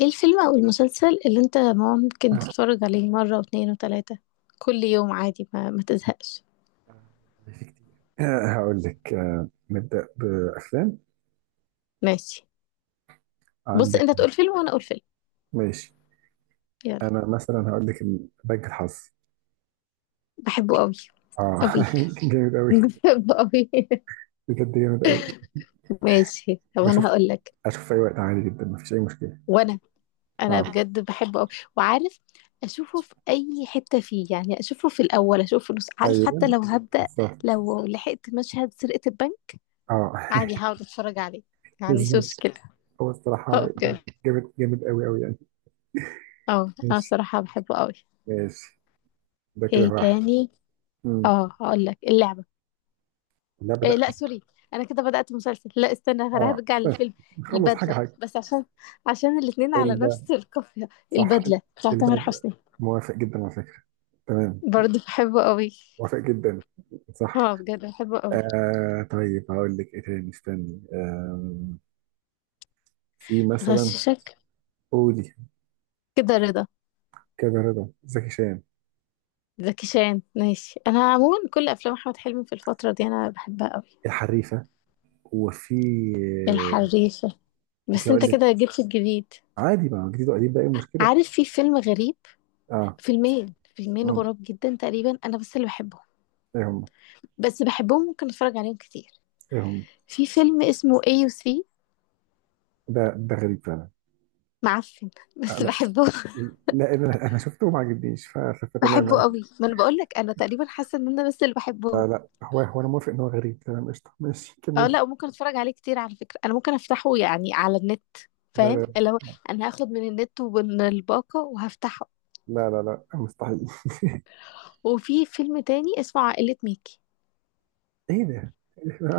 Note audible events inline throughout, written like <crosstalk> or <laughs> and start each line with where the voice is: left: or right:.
left: ايه الفيلم او المسلسل اللي انت ممكن
right: آه،
left: تتفرج عليه مرة واتنين وتلاتة كل يوم عادي، ما تزهقش.
right: آه، والله في كتير. هقول لك، نبدأ بأفلام.
left: ماشي. بص،
right: عندك.
left: انت تقول فيلم وانا اقول فيلم.
right: ماشي.
left: يلا.
right: أنا مثلا هقول لك بنك الحظ.
left: بحبه قوي
right: آه،
left: قوي.
right: <laughs> جامد
left: <laughs>
right: أوي.
left: بحبه قوي.
right: بجد جامد أوي.
left: ماشي، طب انا
right: بشوف.
left: هقول لك.
right: أشوف في أي وقت، عادي جدا، مفيش أي مشكلة.
left: وانا
right: آه،
left: انا
right: انا بصراحة.
left: بجد بحبه قوي وعارف. اشوفه في اي حتة فيه، يعني اشوفه في الاول، اشوفه في النص، عارف؟ حتى
right: أيوه،
left: لو هبدأ
right: بالظبط.
left: لو لحقت مشهد سرقة البنك،
right: آه،
left: عادي
right: <laughs>
left: هقعد اتفرج عليه، ما عنديش
right: بالظبط.
left: مشكلة.
right: هو الصراحة
left: اه بجد.
right: جامد جامد أوي أوي يعني.
left: اه انا
right: ماشي،
left: صراحة بحبه قوي.
right: ماشي. ده كده
left: ايه
right: واحد.
left: تاني؟
right: مم.
left: اه هقول لك اللعبة.
right: لا،
left: إيه،
right: بدأ.
left: لا سوري، انا كده بدأت مسلسل، لا استنى
right: آه،
left: هرجع
right: استنى.
left: للفيلم.
right: نخلص حاجة
left: البدلة،
right: حاجة.
left: بس عشان الاتنين على
right: ال-
left: نفس القافية.
right: صح.
left: البدلة بتاع
right: اللي
left: تامر
right: بعد،
left: حسني.
right: موافق جدا على فكرة. تمام.
left: برضه بحبه قوي.
right: موافق جدا. صح.
left: اه بجد بحبه قوي.
right: آه، طيب هقول لك ايه تاني. استني، في مثلا.
left: غششك
right: قولي.
left: كده. رضا
right: كذا رضا زكي شان.
left: زكي شان؟ ماشي. انا عموما كل افلام احمد حلمي في الفترة دي انا بحبها قوي.
right: الحريفه. وفي، آه،
left: الحريفة.
right: وفي
left: بس
right: هقول
left: انت
right: لك.
left: كده جبت الجديد.
right: عادي، ما هو جديد وقديم، بقى ايه المشكله؟
left: عارف في فيلم غريب،
right: اه.
left: فيلمين
right: مم.
left: غراب جدا تقريبا انا بس اللي بحبهم.
right: ايه هم؟
left: بس بحبهم، ممكن اتفرج عليهم كتير.
right: ايه هم؟
left: في فيلم اسمه AUC،
right: ده غريب فعلا.
left: معفن
right: آه،
left: بس
right: لا.
left: بحبه.
right: لا، انا شفته وما عجبنيش
left: <applause>
right: فتمام
left: بحبه
right: انا.
left: قوي. ما انا بقول لك انا تقريبا حاسه ان انا بس اللي بحبهم.
right: لا، لا، هو انا موافق ان هو غريب، تمام، قشطه، ماشي
left: اه
right: كملي.
left: لا، وممكن اتفرج عليه كتير على فكره. انا ممكن افتحه يعني على النت،
right: لا،
left: فاهم؟ اللي
right: لا،
left: هو انا هاخد من النت ومن الباقه وهفتحه.
right: لا، لا، لا، مستحيل. <laughs>
left: وفي فيلم تاني اسمه عائله ميكي.
right: ايه ده؟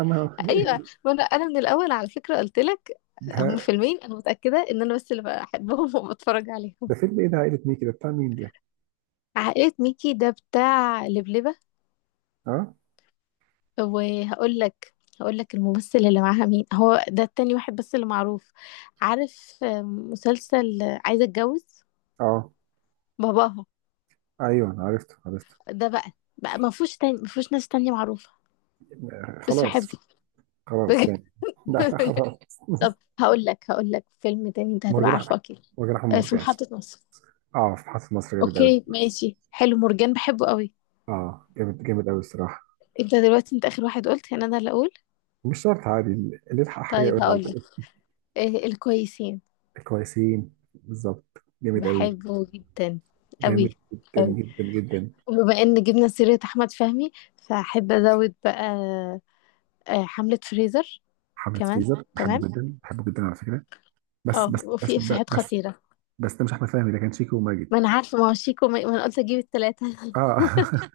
right: ما-
left: ايوه، ما انا من الاول على فكره قلت لك، هم
right: ما-
left: فيلمين انا متاكده ان انا بس اللي بحبهم وبتفرج عليهم.
right: ده فيلم ايه؟ ده عائلة ميكي، ده بتاع مين ده؟
left: عائله ميكي ده بتاع لبلبه.
right: اه،
left: طب وهقول لك، هقول لك الممثل اللي معاها مين هو ده، التاني واحد بس اللي معروف. عارف، مسلسل عايزة اتجوز
right: اه،
left: باباها؟
right: ايوه أنا عرفته عرفته.
left: ده بقى ما فيهوش تاني، ما فيهوش ناس تانية معروفة،
right: آه،
left: بس
right: خلاص.
left: بحبه.
right: خلاص
left: بجد.
right: يعني. <laughs> لا، لا،
left: <laughs>
right: خلاص.
left: طب
right: <laughs>
left: هقول لك فيلم تاني انت هتبقى
right: مرجان
left: عارفه
right: أحمد-
left: اكيد.
right: مرجان احمد
left: في
right: مرجان.
left: محطة مصر.
right: اه، في حرس مصر، جامد قوي.
left: اوكي ماشي، حلو، مرجان بحبه قوي.
right: اه، جامد جامد قوي الصراحه.
left: انت دلوقتي انت اخر واحد قلت، يعني انا اللي اقول.
right: مش شرط، عادي اللي يلحق حاجه
left: طيب
right: يقول على
left: هقول لك،
right: طول.
left: الكويسين.
right: كويسين، بالظبط، جامد قوي.
left: بحبه جدا. قوي
right: جامد جدا
left: قوي.
right: جدا جدا.
left: وبما ان جبنا سيرة احمد فهمي، فاحب ازود بقى، حملة فريزر.
right: حملة
left: كمان.
right: فريزر بحبه
left: تمام.
right: جدا، بحبه جدا على فكره. بس،
left: اه
right: بس، بس،
left: وفي
right: بس،
left: افيهات
right: بس،
left: خطيرة.
right: بس ده مش احمد فهمي، ده كان شيكو وماجد.
left: ما انا عارفة، ما هو شيكو، ما انا قلت اجيب التلاتة. <laughs>
right: اه. <laughs>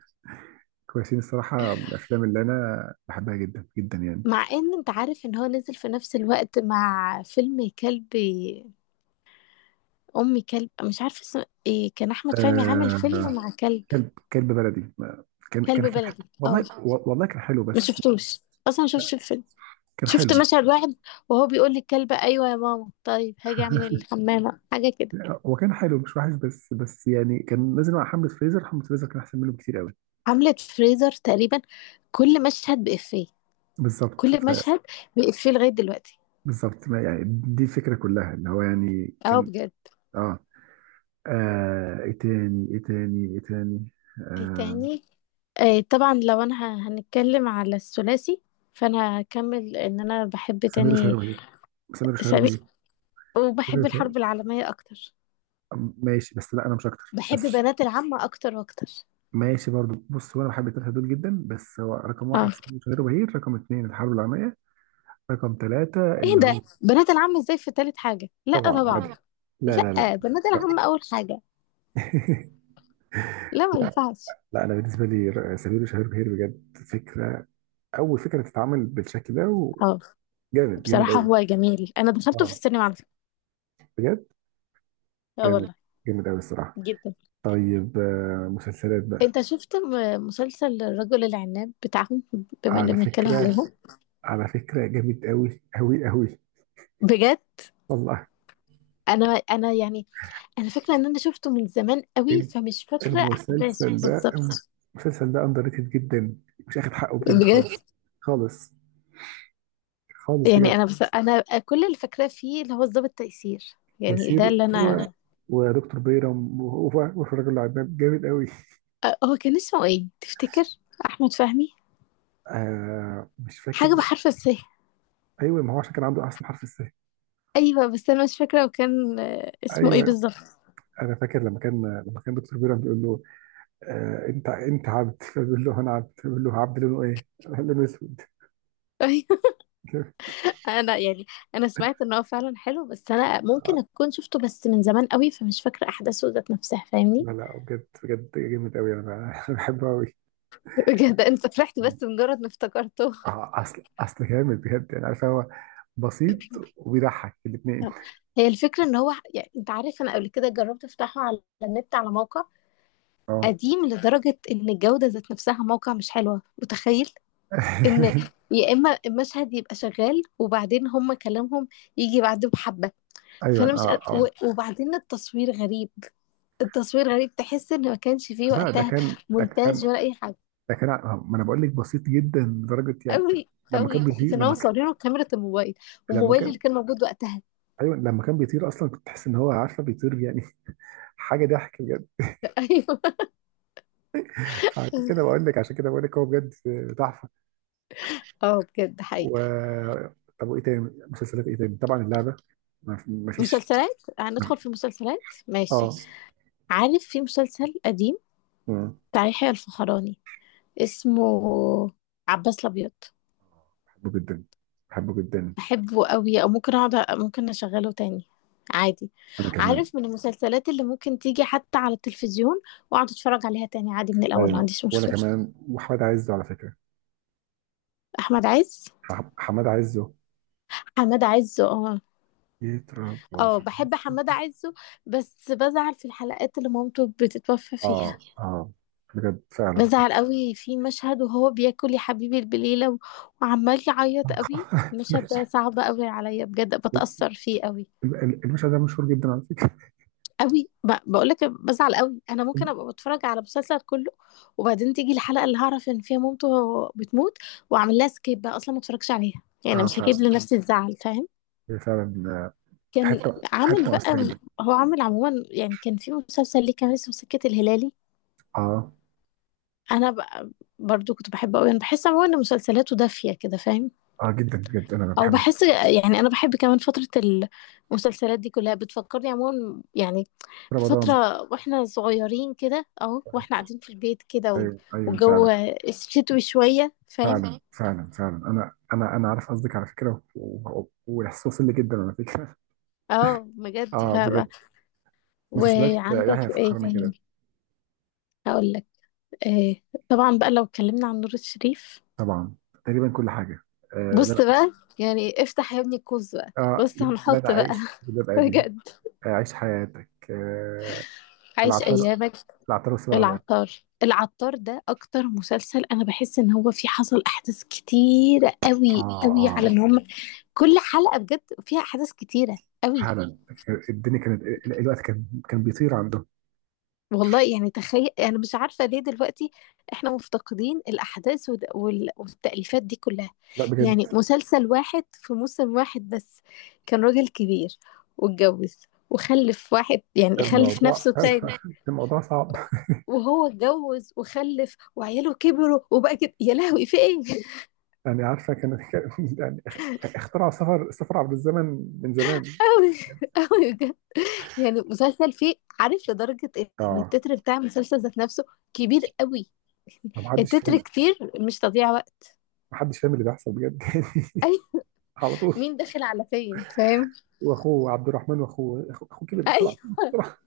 right: كويسين الصراحة من الأفلام اللي أنا بحبها جدا جدا يعني.
left: مع ان انت عارف ان هو نزل في نفس الوقت مع فيلم كلب، ام كلب، مش عارفة اسمه ايه، كان احمد فهمي عامل فيلم
right: آه،
left: مع كلب.
right: كلب بلدي. كان كان
left: كلب
right: كان
left: بلدي،
right: والله.
left: اه.
right: والله كان حلو
left: ما
right: بس.
left: شفتوش، اصلا ما شفتش الفيلم،
right: كان حلو.
left: شفت مشهد واحد، وهو بيقول للكلب ايوه يا ماما طيب هاجي اعمل الحمامة حاجة كده.
right: هو كان حلو، مش وحش، بس بس يعني كان نازل مع حملة فريزر. حملة فريزر كان أحسن منه بكتير قوي.
left: عملت فريزر تقريبا كل مشهد بإفيه،
right: بالظبط
left: كل
right: ف.
left: مشهد بإفيه لغاية دلوقتي.
right: بالظبط، ما يعني دي الفكرة كلها، اللي هو يعني
left: اه
right: كان.
left: بجد.
right: آه إيه تاني؟ إيه تاني؟ إيه تاني؟
left: ايه
right: آه.
left: تاني؟ آه طبعا لو انا هنتكلم على الثلاثي، فانا هكمل ان انا بحب
right: سمير وشهير
left: تاني
right: وبهير. سمير وشهير
left: سامي.
right: وبهير. سمير
left: وبحب الحرب
right: وشهير-
left: العالمية اكتر.
right: ماشي، بس لا أنا مش أكتر
left: بحب
right: بس.
left: بنات العم اكتر واكتر.
right: ماشي برضو. بص، هو انا بحب الثلاثه دول جدا، بس هو رقم واحد
left: اه،
right: سمير غير بهير، رقم اثنين الحرب العالميه، رقم ثلاثه
left: ايه
right: اللي هو
left: ده، بنات العم ازاي في تالت حاجة؟ لا
right: طبعا عادل،
left: طبعا.
right: طبعا. لا، لا، لا.
left: لا، بنات العم اول حاجة.
right: <laughs>
left: لا، ما
right: لا،
left: ينفعش.
right: لا، انا بالنسبه لي سمير وشهير بهير بجد فكره. اول فكره تتعمل بالشكل ده،
left: اه،
right: وجامد جامد
left: بصراحة
right: قوي.
left: هو جميل، انا دخلته في
right: اه
left: السينما على فكرة.
right: بجد،
left: اه
right: جامد
left: والله.
right: جامد قوي الصراحه.
left: جدا.
right: طيب، مسلسلات بقى.
left: انت شفت مسلسل الرجل العناب بتاعهم؟ بما ان
right: على
left: بنتكلم
right: فكره،
left: عليهم.
right: على فكره جامد قوي قوي قوي.
left: بجد.
right: والله.
left: انا انا يعني انا فاكره ان انا شفته من زمان قوي، فمش فاكره احداثه
right: المسلسل ده
left: بالظبط.
right: المسلسل ده اندر ريتد جدا. مش اخد حقه بجد بجد خالص.
left: بجد.
right: بجد؟ خالص. خالص
left: يعني
right: بجد.
left: انا بس انا كل اللي فاكراه فيه اللي هو الضابط تيسير، يعني ده
right: تيسير،
left: اللي
right: هو
left: انا.
right: ودكتور بيرم وهو، وفي الراجل العناب جامد قوي.
left: هو كان اسمه ايه تفتكر؟ احمد فهمي.
right: آه، مش فاكر.
left: حاجه بحرف السه.
right: ايوه، ما هو عشان كان عنده احسن حرف السه.
left: ايوه بس انا مش فاكره، وكان
right: مظبوط،
left: اسمه ايه
right: ايوه.
left: بالظبط؟
right: انا فاكر لما كان دكتور بيرم بيقول له: آه، انت عبد، فبيقول له انا عبد، فبيقول له: عبد لونه ايه؟ <laughs> لونه اسود.
left: <laughs> انا يعني انا سمعت ان هو فعلا حلو، بس انا ممكن اكون شفته بس من زمان قوي، فمش فاكره احداثه ذات نفسها، فاهمني؟
right: لا، لا، بجد بجد جامد قوي، انا بحبه قوي.
left: بجد انت فرحت بس مجرد ما افتكرته.
right: اه، اصل جامد بجد يعني. عارف، هو بسيط، وبيضحك الاثنين.
left: هي الفكره ان هو، يعني انت عارف، انا قبل كده جربت افتحه على النت على موقع
right: اه.
left: قديم لدرجه ان الجوده ذات نفسها موقع مش حلوه، متخيل؟ ان
right: <laughs>
left: يا اما المشهد يبقى شغال وبعدين هم كلامهم يجي بعده، بحبه.
right: ايوه،
left: فانا مش
right: اه، اه.
left: وبعدين التصوير غريب. التصوير غريب، تحس ان ما كانش فيه
right: لا، ده
left: وقتها
right: كان ده كان
left: مونتاج ولا اي حاجه.
right: ده كان ما انا بقول لك بسيط جدا لدرجه يعني.
left: قوي
right: لما
left: قوي،
right: كان
left: تحس
right: بيطير،
left: ان هم صورينه بكاميرا الموبايل،
right: لما
left: والموبايل اللي
right: كان،
left: كان موجود وقتها.
right: ايوه، لما كان بيطير اصلا كنت تحس ان هو عارفه بيطير يعني. <laughs> حاجه ضحك بجد.
left: <laughs> ايوه.
right: عشان كده بقول لك هو بجد تحفه.
left: اه بجد حقيقي.
right: و، طب وايه تاني؟ مسلسلات ايه تاني؟ طبعا اللعبه. ما فيش.
left: مسلسلات، هندخل في مسلسلات.
right: اه.
left: ماشي، عارف في مسلسل قديم
right: مم.
left: بتاع يحيى الفخراني، اسمه عباس الابيض؟
right: بحبه جدا. بحبه جدا.
left: بحبه قوي، او ممكن اقعد ممكن اشغله تاني عادي.
right: انا كمان.
left: عارف من المسلسلات اللي ممكن تيجي حتى على التلفزيون واقعد اتفرج عليها تاني عادي من الاول، ما
right: ايوه،
left: عنديش
right: وانا
left: مشكله.
right: كمان. وحماد عزه على فكره.
left: احمد عز.
right: حماد عزه
left: حماد عز، اه.
right: يتربى
left: اه
right: في
left: بحب
right: عزه.
left: حمادة عزه، بس بزعل في الحلقات اللي مامته بتتوفى
right: اه،
left: فيها.
right: اه بجد، فعلا.
left: بزعل قوي في مشهد وهو بياكل يا حبيبي البليلة وعمال يعيط قوي. المشهد ده صعب قوي عليا، بجد بتأثر فيه قوي.
right: المشهد ده مشهور جدا على فكره.
left: قوي، بقولك بزعل قوي. انا ممكن ابقى بتفرج على مسلسل كله وبعدين تيجي الحلقة اللي هعرف ان فيها مامته بتموت، واعمل لها سكيب بقى، اصلا ما اتفرجش عليها، يعني
right: اه،
left: مش
right: فعلا.
left: هجيب لنفسي الزعل، فاهم؟
right: هي فعلا، آه،
left: كان
right: حته
left: عامل
right: حته
left: بقى،
right: مؤثره جدا.
left: هو عامل عموما، يعني كان في مسلسل ليه كان اسمه سكة الهلالي.
right: اه،
left: انا ب... برضو كنت بحبه قوي. انا بحس عموما ان مسلسلاته دافيه كده، فاهم؟
right: اه، جدا بجد. انا
left: او
right: بحب
left: بحس، يعني انا بحب كمان فتره، المسلسلات دي كلها بتفكرني عموما، يعني بفتره
right: رمضان.
left: واحنا صغيرين كده اهو، واحنا قاعدين في البيت كده
right: ايوه، ايوه،
left: والجو
right: فعلا
left: شتوي شويه، فاهم؟
right: فعلا فعلا فعلا، انا عارف قصدك على فكره، والاحساس وصل لي جدا على فكره.
left: اه
right: <laughs>
left: بجد
right: اه
left: فاهمة.
right: بجد. مسلسلات، يحيى
left: وعندك ايه
right: فخراني
left: كمان؟
right: كده.
left: هقول لك. إيه. طبعا بقى لو اتكلمنا عن نور الشريف.
right: طبعا، تقريبا كل حاجه. آه، لا،
left: بص
right: لا.
left: بقى، يعني افتح يا ابني القوس بقى،
right: اه،
left: بص
right: لا، انا
left: هنحط بقى.
right: عايش
left: <laughs>
right: ببقى بيه.
left: بجد.
right: عيش حياتك، عايش
left: عايش
right: العطار، عايش.
left: ايامك.
right: العطار والسبع بنات.
left: العطار العطار ده اكتر مسلسل انا بحس ان هو فيه حصل احداث كتيره
right: قوي،
left: قوي
right: اه،
left: قوي،
right: قوي، اه، قوي.
left: على ان هم كل حلقه بجد فيها احداث كتيره قوي.
right: فعلا، أمين. الدنيا كانت، الوقت كان بيطير عندهم.
left: والله يعني تخيل، انا مش عارفه ليه دلوقتي احنا مفتقدين الاحداث والتأليفات دي كلها.
right: لا
left: يعني
right: بجد.
left: مسلسل واحد في موسم واحد بس، كان راجل كبير واتجوز وخلف واحد، يعني
right: يعني
left: خلف
right: الموضوع،
left: نفسه
right: <laughs> <laughs> ذكريات.
left: تاني،
right: الموضوع صعب.
left: وهو اتجوز وخلف وعياله كبروا وبقى كده يا لهوي في ايه.
right: يعني، عارفه كان، يعني اختراع السفر عبر الزمن، من زمان.
left: أوي. <laughs> أوي بجد. يعني مسلسل فيه، عارف، لدرجة إن
right: اه.
left: التتر بتاع المسلسل ذات نفسه كبير أوي.
right: ما حدش
left: التتر
right: فاهم.
left: كتير، مش تضييع وقت.
right: ما حدش فاهم اللي بيحصل بجد.
left: <laughs> أي.
right: <laughs> على طول.
left: مين داخل على فين، فاهم؟
right: واخوه عبد الرحمن، واخوه اخوه أخوه كبر
left: <laughs> أي،
right: بسرعه بسرعه.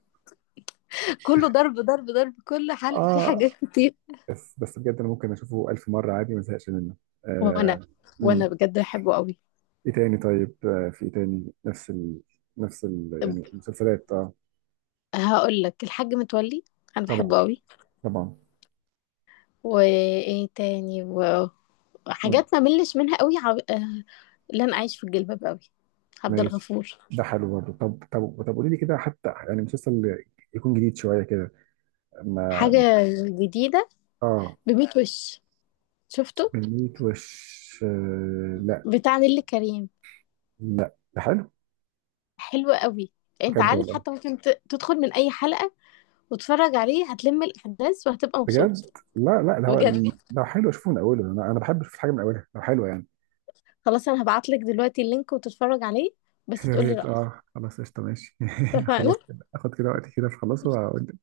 left: كله ضرب ضرب ضرب، كل حلقة في
right: اه.
left: حاجات كتير.
right: بس بس بجد، انا ممكن اشوفه الف مره عادي، ما ازهقش منه.
left: وأنا
right: آه.
left: وأنا
right: امم
left: بجد بحبه أوي.
right: ايه تاني؟ طيب، في ايه تاني نفس ال... نفس يعني المسلسلات. اه،
left: هقول لك الحاج متولي، أنا
right: طبعا،
left: بحبه أوي.
right: طبعا.
left: وإيه تاني
right: مم.
left: وحاجات ما ملش منها أوي. عب... آه، لن أعيش في الجلباب أوي. عبد
right: ماشي.
left: الغفور.
right: ده حلو برضه. طب، طب، طب، قولي لي كده حتى يعني مسلسل يكون جديد شويه كده. ما
left: حاجة جديدة.
right: اه،
left: بميت وش شفته،
right: بنيت وش؟ آه، لا.
left: بتاع نيللي كريم.
right: لا، ده حلو.
left: حلو قوي، انت
right: بجد
left: عارف
right: والله؟
left: حتى ممكن تدخل من اي حلقة وتتفرج عليه هتلم الاحداث وهتبقى مبسوط.
right: بجد. لا، لا، ده هو،
left: بجد،
right: لو حلو اشوفه من اوله. انا بحب اشوف الحاجه من اولها لو حلوه يعني.
left: خلاص انا هبعتلك دلوقتي اللينك وتتفرج عليه، بس
right: يا
left: تقولي
right: ريت.
left: رأيك.
right: اه، خلاص، قشطة، ماشي. <laughs> خلاص
left: اتفقنا.
right: كده، اخد كده وقتي كده في، خلاص واقول لك.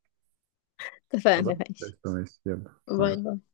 right: خلاص،
left: اتفقنا، ماشي.
right: قشطة، ماشي، يلا.
left: باي
right: باي.
left: باي.